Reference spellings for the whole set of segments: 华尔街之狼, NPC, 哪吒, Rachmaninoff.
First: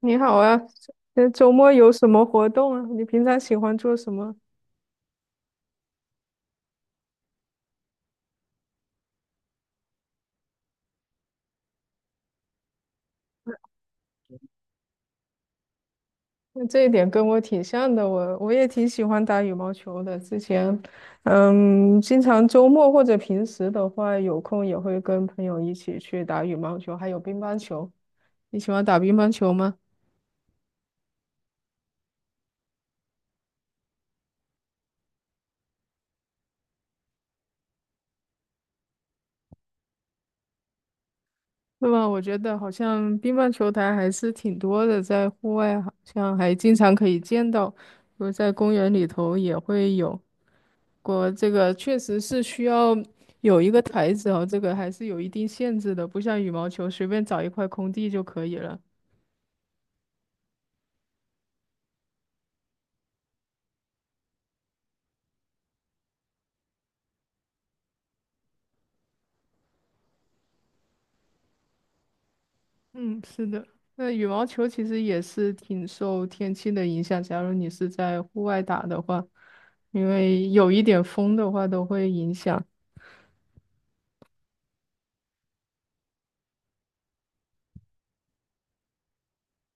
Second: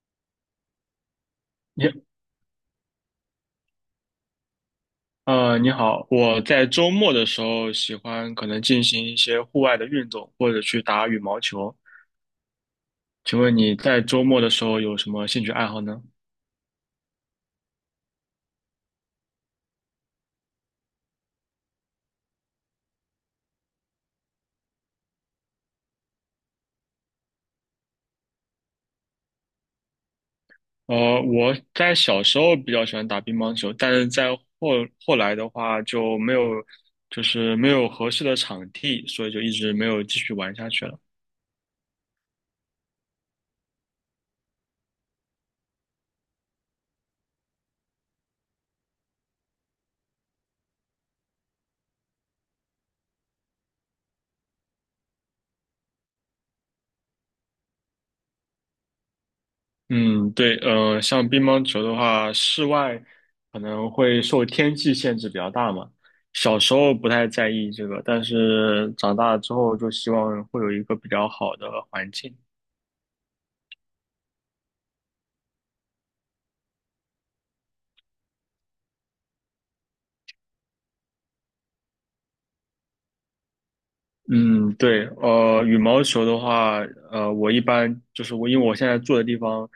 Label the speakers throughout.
Speaker 1: 你好啊，周末有
Speaker 2: 你
Speaker 1: 什么活动啊？你平常喜欢做什么？
Speaker 2: 你好，我在周末的时候喜欢可能进行一些户外的运动，或者去打羽毛球。请问你在周末的时候有什么兴趣爱好呢？
Speaker 1: 那这一点跟我挺像的，我也挺喜欢打羽毛球的。之前，嗯，经常周末或者平时的话，有空也会跟朋友一起去打羽毛球，还有乒乓球。你喜欢打乒乓球吗？
Speaker 2: 我在小时候比较喜欢打乒乓球，但是在后来的话就没有，就是没有合适的场地，所以就一直没有继续玩下去了。
Speaker 1: 那么我觉得好像乒乓球台还是挺多的，在户外好像还经常可以见到，比如在公园里头也会有。国这个确实是需要有一个台子哦，这个还是有一定限制的，不像羽毛球随便找一块空地就可以了。
Speaker 2: 嗯，对，像乒乓球的话，室外可能会受天气限制比较大嘛。小时候不太在意这个，但是长大之后就希望会有一个比较好的环境。
Speaker 1: 嗯，是的。那羽毛球其实也是挺受天气的影响，假如你是在户外打的话，因为有一点风的话都会影响。
Speaker 2: 嗯，对，羽毛球的话，我一般就是我，因为我现在住的地方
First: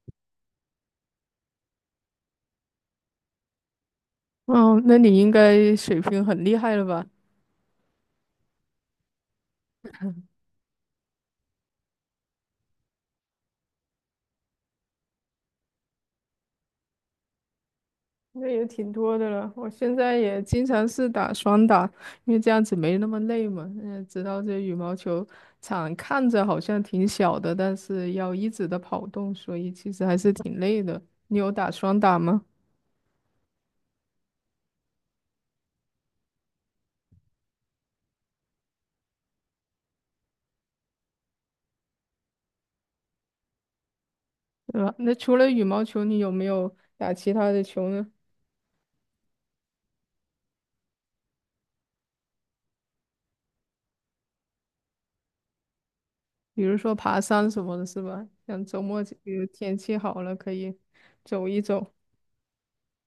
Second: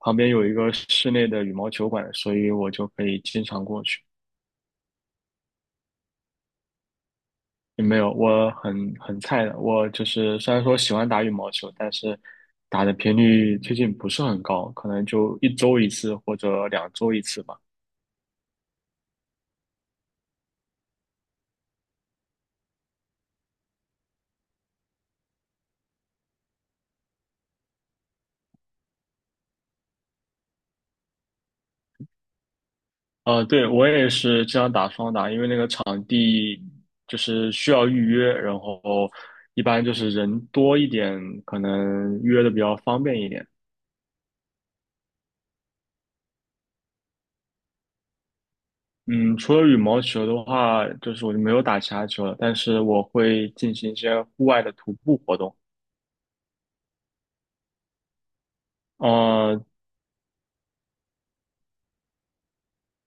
Speaker 2: 旁边有一个室内的羽毛球馆，所以我就可以经常过去。
Speaker 1: 哦，那你应该水平很厉害了吧？
Speaker 2: 也没有，我很菜的。我就是虽然说喜欢打羽毛球，但是打的频率最近不是很高，可能就一周一次或者两周一次吧。
Speaker 1: 那也挺多的了。我现在也经常是打双打，因为这样子没那么累嘛。嗯，知道这羽毛球场看着好像挺小的，但是要一直的跑动，所以其实还是挺累的。你有打双打吗？
Speaker 2: 对，我也是经常打双打，因为那个场地就是需要预约，然后一般就是人多一点，可能约的比较方便一点。
Speaker 1: 对吧？那除了羽毛球，你有没有打其他的球呢？
Speaker 2: 嗯，除了羽毛球的话，就是我就没有打其他球了，但是我会进行一些户外的徒步活动。
Speaker 1: 比如说爬山什么的，是吧？像周末这个
Speaker 2: 呃
Speaker 1: 天气好了，可以走一走。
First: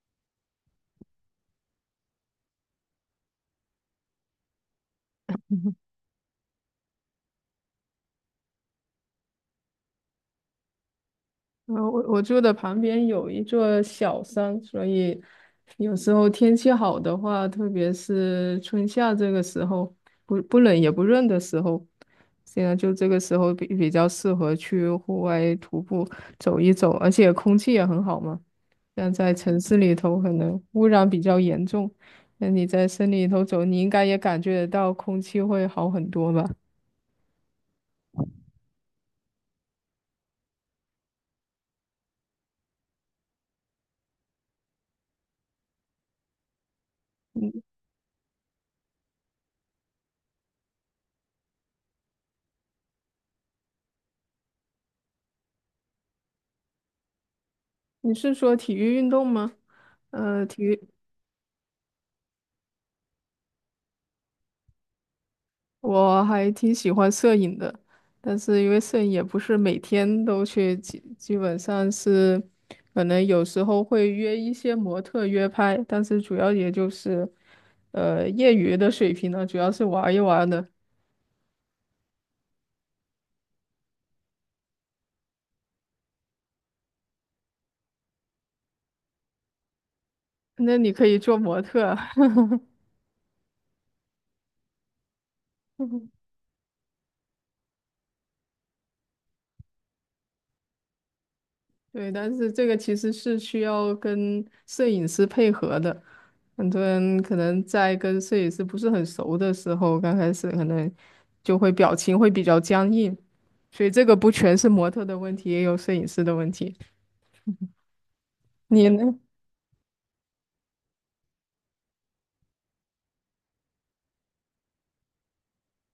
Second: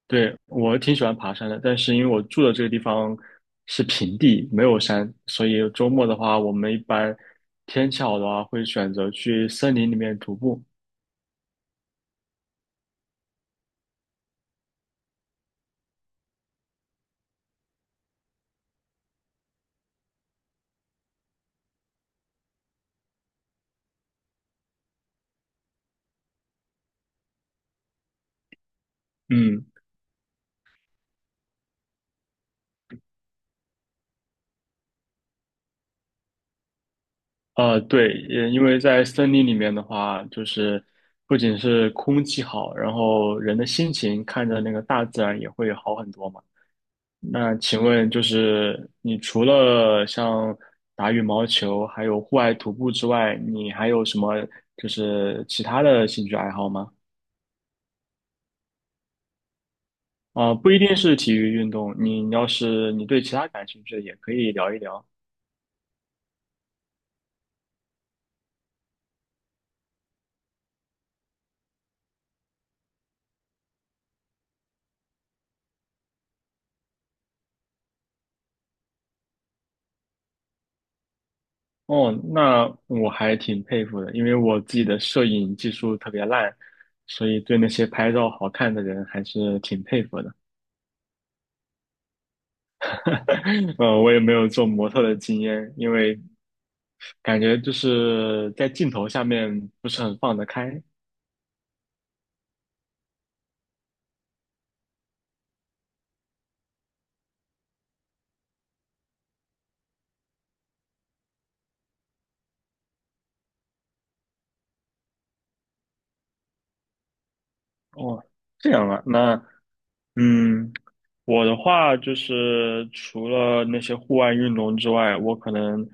Speaker 2: 对，我挺喜欢爬山的，但是因为我住的这个地方是平地，没有山，所以周末的话，我们一般天气好的话，会选择去森林里面徒步。
Speaker 1: 我住的旁边有一座小山，所以有时候天气好的话，特别是春夏这个时候，不冷也不热的时候，现在就这个时候比较适合去户外徒步走一走，而且空气也很好嘛。但在城
Speaker 2: 嗯，
Speaker 1: 市里头可能污染比较严重，那你在森林里头走，你应该也感觉得到空气会好很多吧？
Speaker 2: 对，也因为在森林里面的话，就是不仅是空气好，然后人的心情看着那个大自然也会好很多嘛。那请问，就是你除了像打羽毛球，还有户外徒步之外，你还有什么就是其他的兴趣爱好吗？
Speaker 1: 你是说体育运动吗？呃，
Speaker 2: 啊、
Speaker 1: 体
Speaker 2: 不一
Speaker 1: 育。
Speaker 2: 定是体育运动，你要是你对其他感兴趣的，也可以聊一聊。
Speaker 1: 我还挺喜欢摄影的，但是因为摄影也不是每天都去，基本上是可能有时候会约一些模特约拍，但是主要也就是业余的水平呢，主要是玩一玩的。
Speaker 2: 哦，那我还挺佩服的，因为我自己的摄影技术特别烂，所以对那些拍照好看的人还是挺佩服的。
Speaker 1: 那你可以做模特啊
Speaker 2: 我也没有做模特的经验，因 为感觉就是在镜头下面不是很放得开。
Speaker 1: 对，但是这个其实是需要跟摄影师配合的。很多人可能在跟摄影师不是很熟的时候，刚开始可能就会表情会比较僵硬，所以这个不全是模特的问题，也有摄影师的问题。
Speaker 2: 哦，这
Speaker 1: 你
Speaker 2: 样啊，
Speaker 1: 呢？
Speaker 2: 那嗯，我的话就是除了那些户外运动之外，我可能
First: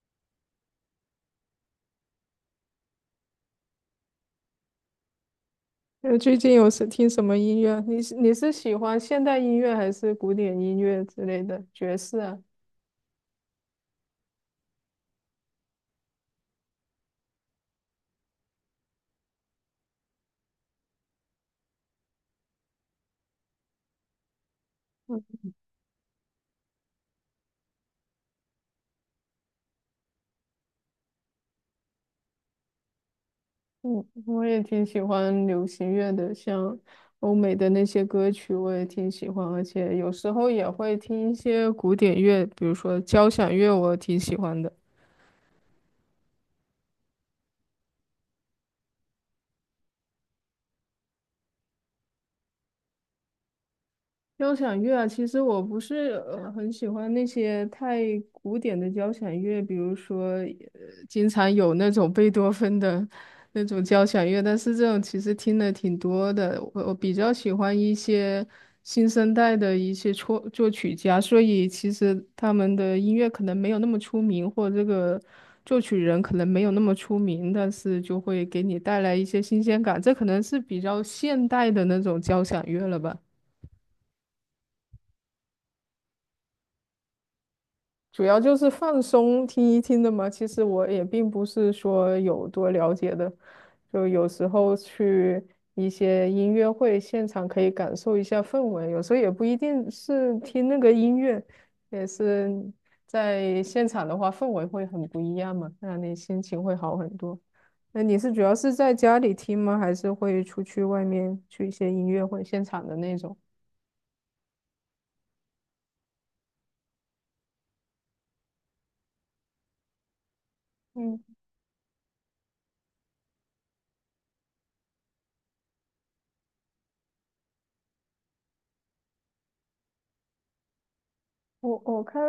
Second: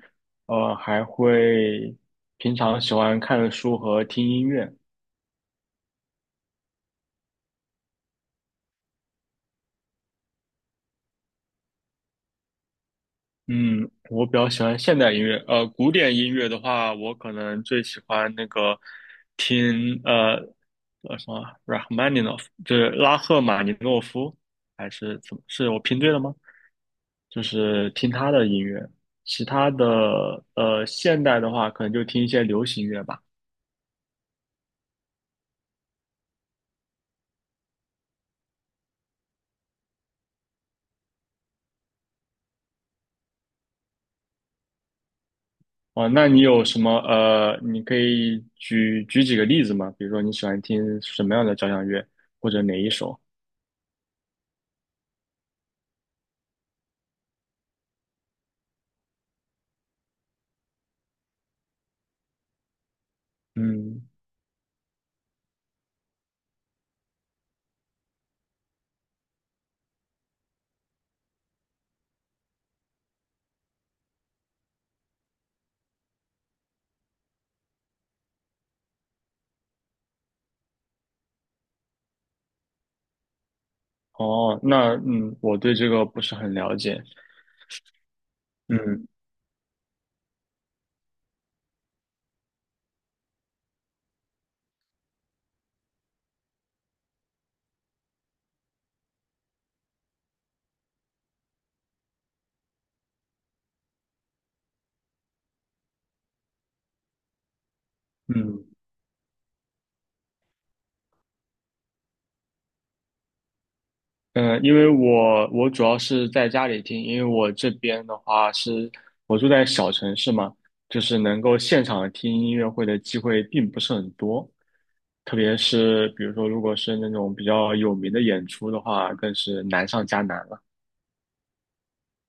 Speaker 2: 还会平常喜欢看书和听音乐。
Speaker 1: 呃，最近有是听什么音乐？你是喜欢现代音乐还是古典音乐之类的爵士啊？
Speaker 2: 嗯，我比较喜欢现代音乐。古典音乐的话，我可能最喜欢那个听呃呃什么 Rachmaninoff，就是拉赫玛尼诺夫，还是怎么？是我拼对了吗？就是听他的音乐。其他的现代的话，可能就听一些流行乐吧。
Speaker 1: 嗯，我也挺喜欢流行乐的，像欧美的那些歌曲，我也挺喜欢，而且有时候也会听一些古典乐，比如说交响乐，我挺喜欢的。
Speaker 2: 哦，那你有什么你可以举举几个例子吗？比如说你喜欢听什么样的交响乐，或者哪一首？
Speaker 1: 交响乐啊，其实我不是很喜欢那些太古典的交响乐，比如说，经常有那种贝多芬的那种交
Speaker 2: 嗯，
Speaker 1: 响乐，但是这种其实听的挺多的。我比较喜欢一些新生代的一些作曲家，所以其实他们的音乐可能没有那么出名，或者这个作曲人可能没有那么出名，但是就会给你带来一些新鲜感。这可能是比较现代的那种交响乐了吧。
Speaker 2: 哦，那嗯，我对这个不是很了解。
Speaker 1: 主要就是放
Speaker 2: 嗯
Speaker 1: 松听一听的嘛。其实我也并不是说有多了解的，就有时候去一些音乐会现场可以感受一下氛围，有时候也不一定是听那个音乐，也是在现场的话氛围会很不一样嘛，让你心情会好很多。那你是主要
Speaker 2: 嗯，
Speaker 1: 是在家里听吗？还是会出去外面去一些音乐会现场的那种？
Speaker 2: 嗯，因为我主要是在家里听，因为我这边的话是我住在小城市嘛，就是
Speaker 1: 嗯。
Speaker 2: 能够现场听音乐会的机会并不是很多，特别是比如说如果是那种比较有名的演出的话，更是难上加难了。
Speaker 1: 我我看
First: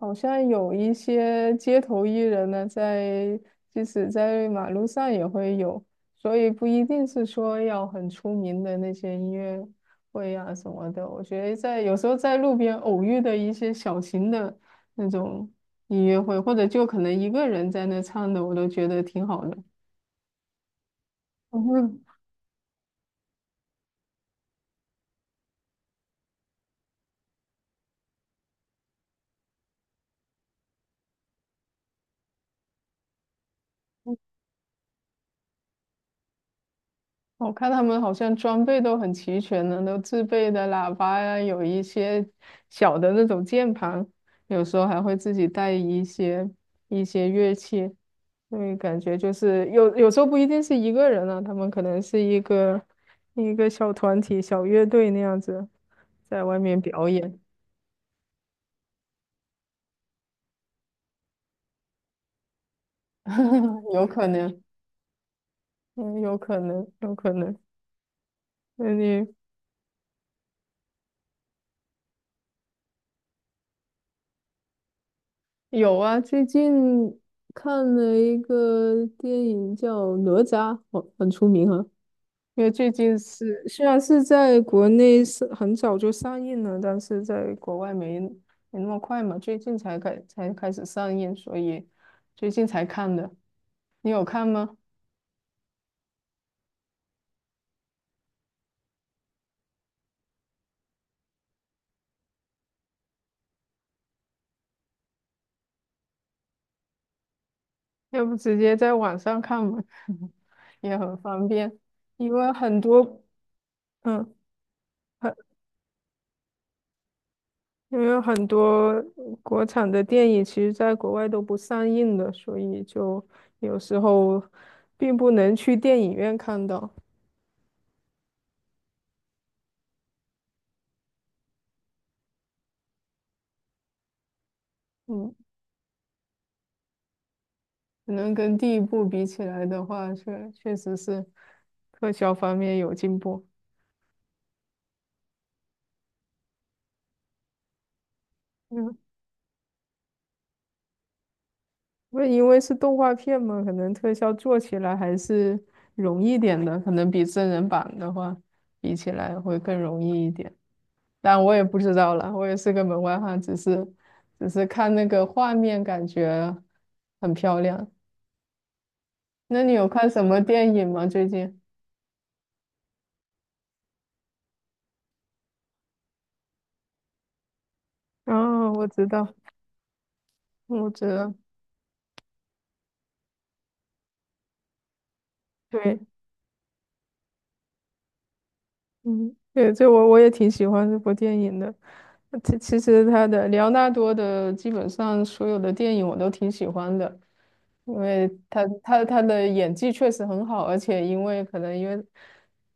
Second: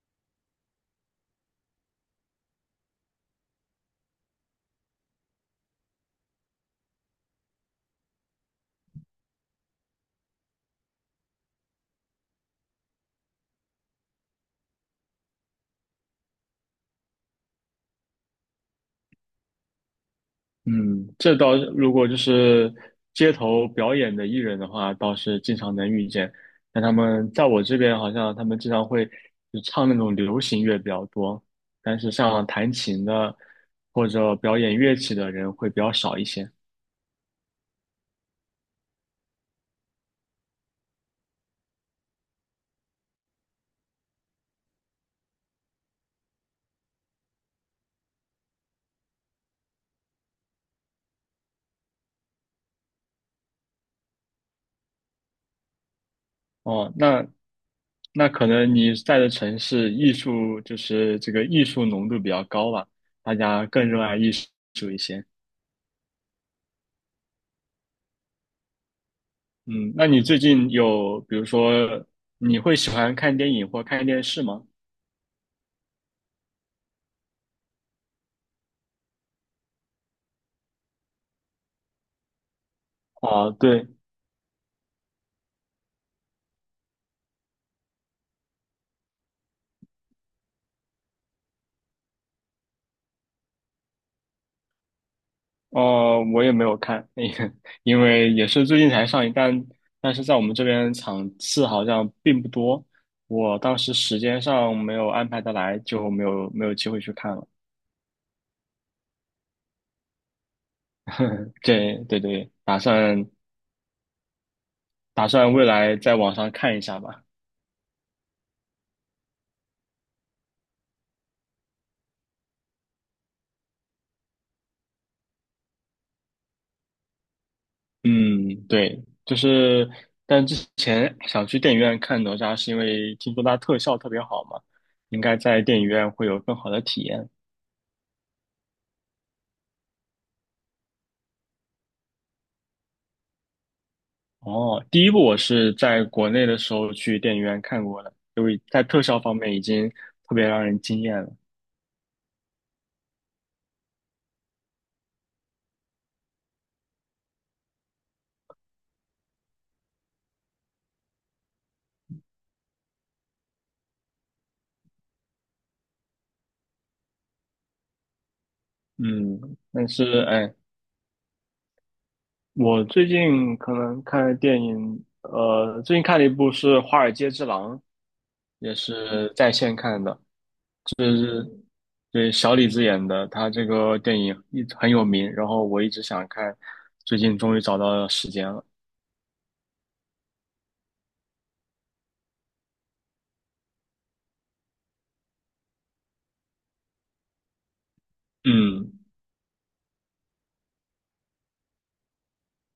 Speaker 1: 好像有一些街头艺人呢，在即使在马路上也会有，所以不一定是说要很出名的那些音乐会啊什么的。我觉得在有时候在路边偶遇的一些小型的那种音乐会，或者就可能一个人在那唱的，我都觉得挺好的。
Speaker 2: 嗯，这倒
Speaker 1: 嗯
Speaker 2: 是如
Speaker 1: 哼
Speaker 2: 果就是街头表演的艺人的话，倒是经常能遇见。但他们在我这边，好像他们经常会就唱那种流行乐比较多，但是像弹琴的或者表演乐器的人会比较少一些。
Speaker 1: 我看他们好像装备都很齐全呢，都自备的喇叭呀，有一些小的那种键盘，有时候还会自己带一些乐器，所以感觉就是有时候不一定是一个人啊，他们可能是一个小团体、小乐队那样子在外面
Speaker 2: 哦，
Speaker 1: 表
Speaker 2: 那
Speaker 1: 演，
Speaker 2: 那可能你在的城市艺术就是这个艺术浓度比较高吧，大家更 热
Speaker 1: 有
Speaker 2: 爱
Speaker 1: 可
Speaker 2: 艺
Speaker 1: 能，
Speaker 2: 术一些。
Speaker 1: 嗯，有可能，有可能。那你
Speaker 2: 嗯，那你最近有，比如说，你会喜欢看电影或看电视吗？
Speaker 1: 有啊，最近看了一个电影叫《哪吒》，很出名啊。因为最近
Speaker 2: 啊，
Speaker 1: 是虽
Speaker 2: 对，
Speaker 1: 然是在国内是很早就上映了，但是在国外没没那么快嘛，最近才开始上映，所以最近才看的。你有看吗？
Speaker 2: 我也没有看，因为也是最近才上映，但是在我们这边场次好像并不多，我当时时间上没有安排得来，就没有机会去看了。
Speaker 1: 要不直接在网上看吧，也很方便，
Speaker 2: 对对
Speaker 1: 因
Speaker 2: 对，
Speaker 1: 为
Speaker 2: 打
Speaker 1: 很多
Speaker 2: 算
Speaker 1: 嗯。
Speaker 2: 打算未来在网上看一下吧。
Speaker 1: 因为很多国产的电影其实在国外都不上映的，所以就有时候并不能去电影院看到。
Speaker 2: 嗯，对，就是，但之前想去电影院看哪吒，是因为听说它特效特别好嘛，应
Speaker 1: 嗯，
Speaker 2: 该在电影院会有更好的体验。
Speaker 1: 可能跟第一部比起来的话，确实是特效方面有进步。
Speaker 2: 哦，第一部我是在国内的时候去电影院看过的，因为在
Speaker 1: 嗯，
Speaker 2: 特效方面已经特别让人惊艳了。
Speaker 1: 那因为是动画片嘛，可能特效做起来还是容易点的，可能比真人版的话比起来会更容易一点。但我也不知道了，我也是个门外汉，只是看那个画面，感觉很漂亮。
Speaker 2: 嗯，
Speaker 1: 那你
Speaker 2: 但
Speaker 1: 有看
Speaker 2: 是
Speaker 1: 什么
Speaker 2: 哎，
Speaker 1: 电影吗？最近？
Speaker 2: 我最近可能看的电影，最近看了一部是《华尔街之狼》，
Speaker 1: 哦，
Speaker 2: 也
Speaker 1: 我知
Speaker 2: 是
Speaker 1: 道，
Speaker 2: 在线看的。
Speaker 1: 我
Speaker 2: 就
Speaker 1: 知道，
Speaker 2: 是对小李子演的，他这个电影一直很有名，然后我一
Speaker 1: 对，
Speaker 2: 直想看，最近终于找到了时间了。
Speaker 1: 嗯，对，这我也挺喜欢这部电影的。其实他的莱昂纳多的基本上所有的电影我都挺喜欢的，因为他
Speaker 2: 嗯
Speaker 1: 他他的演技确实很好，而且因为可能因为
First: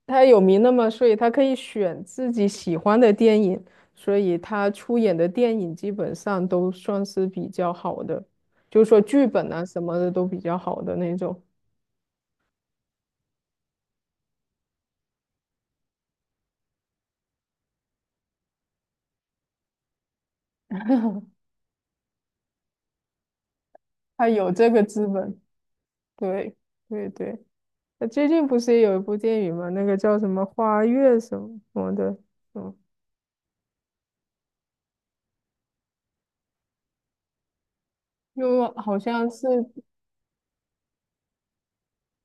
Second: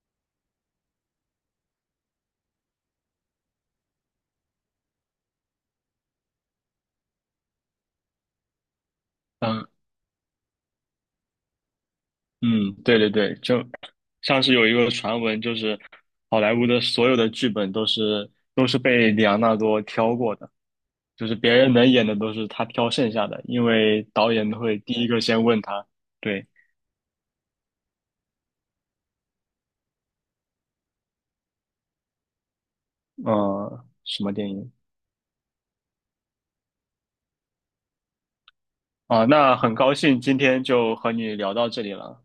Speaker 1: 他有名了嘛，所以他可以选自己喜欢的电影，所以他出演的电影基本上都算是比较好的，就是说剧本啊
Speaker 2: 嗯
Speaker 1: 什么的都比较好的那种，
Speaker 2: 嗯，对对对，就像是有一个传闻，就是好莱坞的所有的剧本都是被里昂纳多挑过的，就是别人能演的都是他挑剩下的，因为
Speaker 1: 他
Speaker 2: 导
Speaker 1: 有
Speaker 2: 演
Speaker 1: 这
Speaker 2: 会
Speaker 1: 个
Speaker 2: 第
Speaker 1: 资
Speaker 2: 一个
Speaker 1: 本，
Speaker 2: 先问他，对，
Speaker 1: 对对对。最近不是也有一部电影吗？那个叫什么《花月》什么什么的，嗯，
Speaker 2: 什么电影
Speaker 1: 又好
Speaker 2: 啊？
Speaker 1: 像是，
Speaker 2: 那很高兴今天就和你聊到这里了，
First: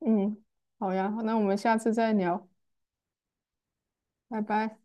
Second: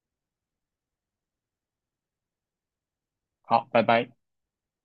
Speaker 1: 嗯，好呀，那我们下次再聊，
Speaker 2: 好，拜拜。
Speaker 1: 拜拜。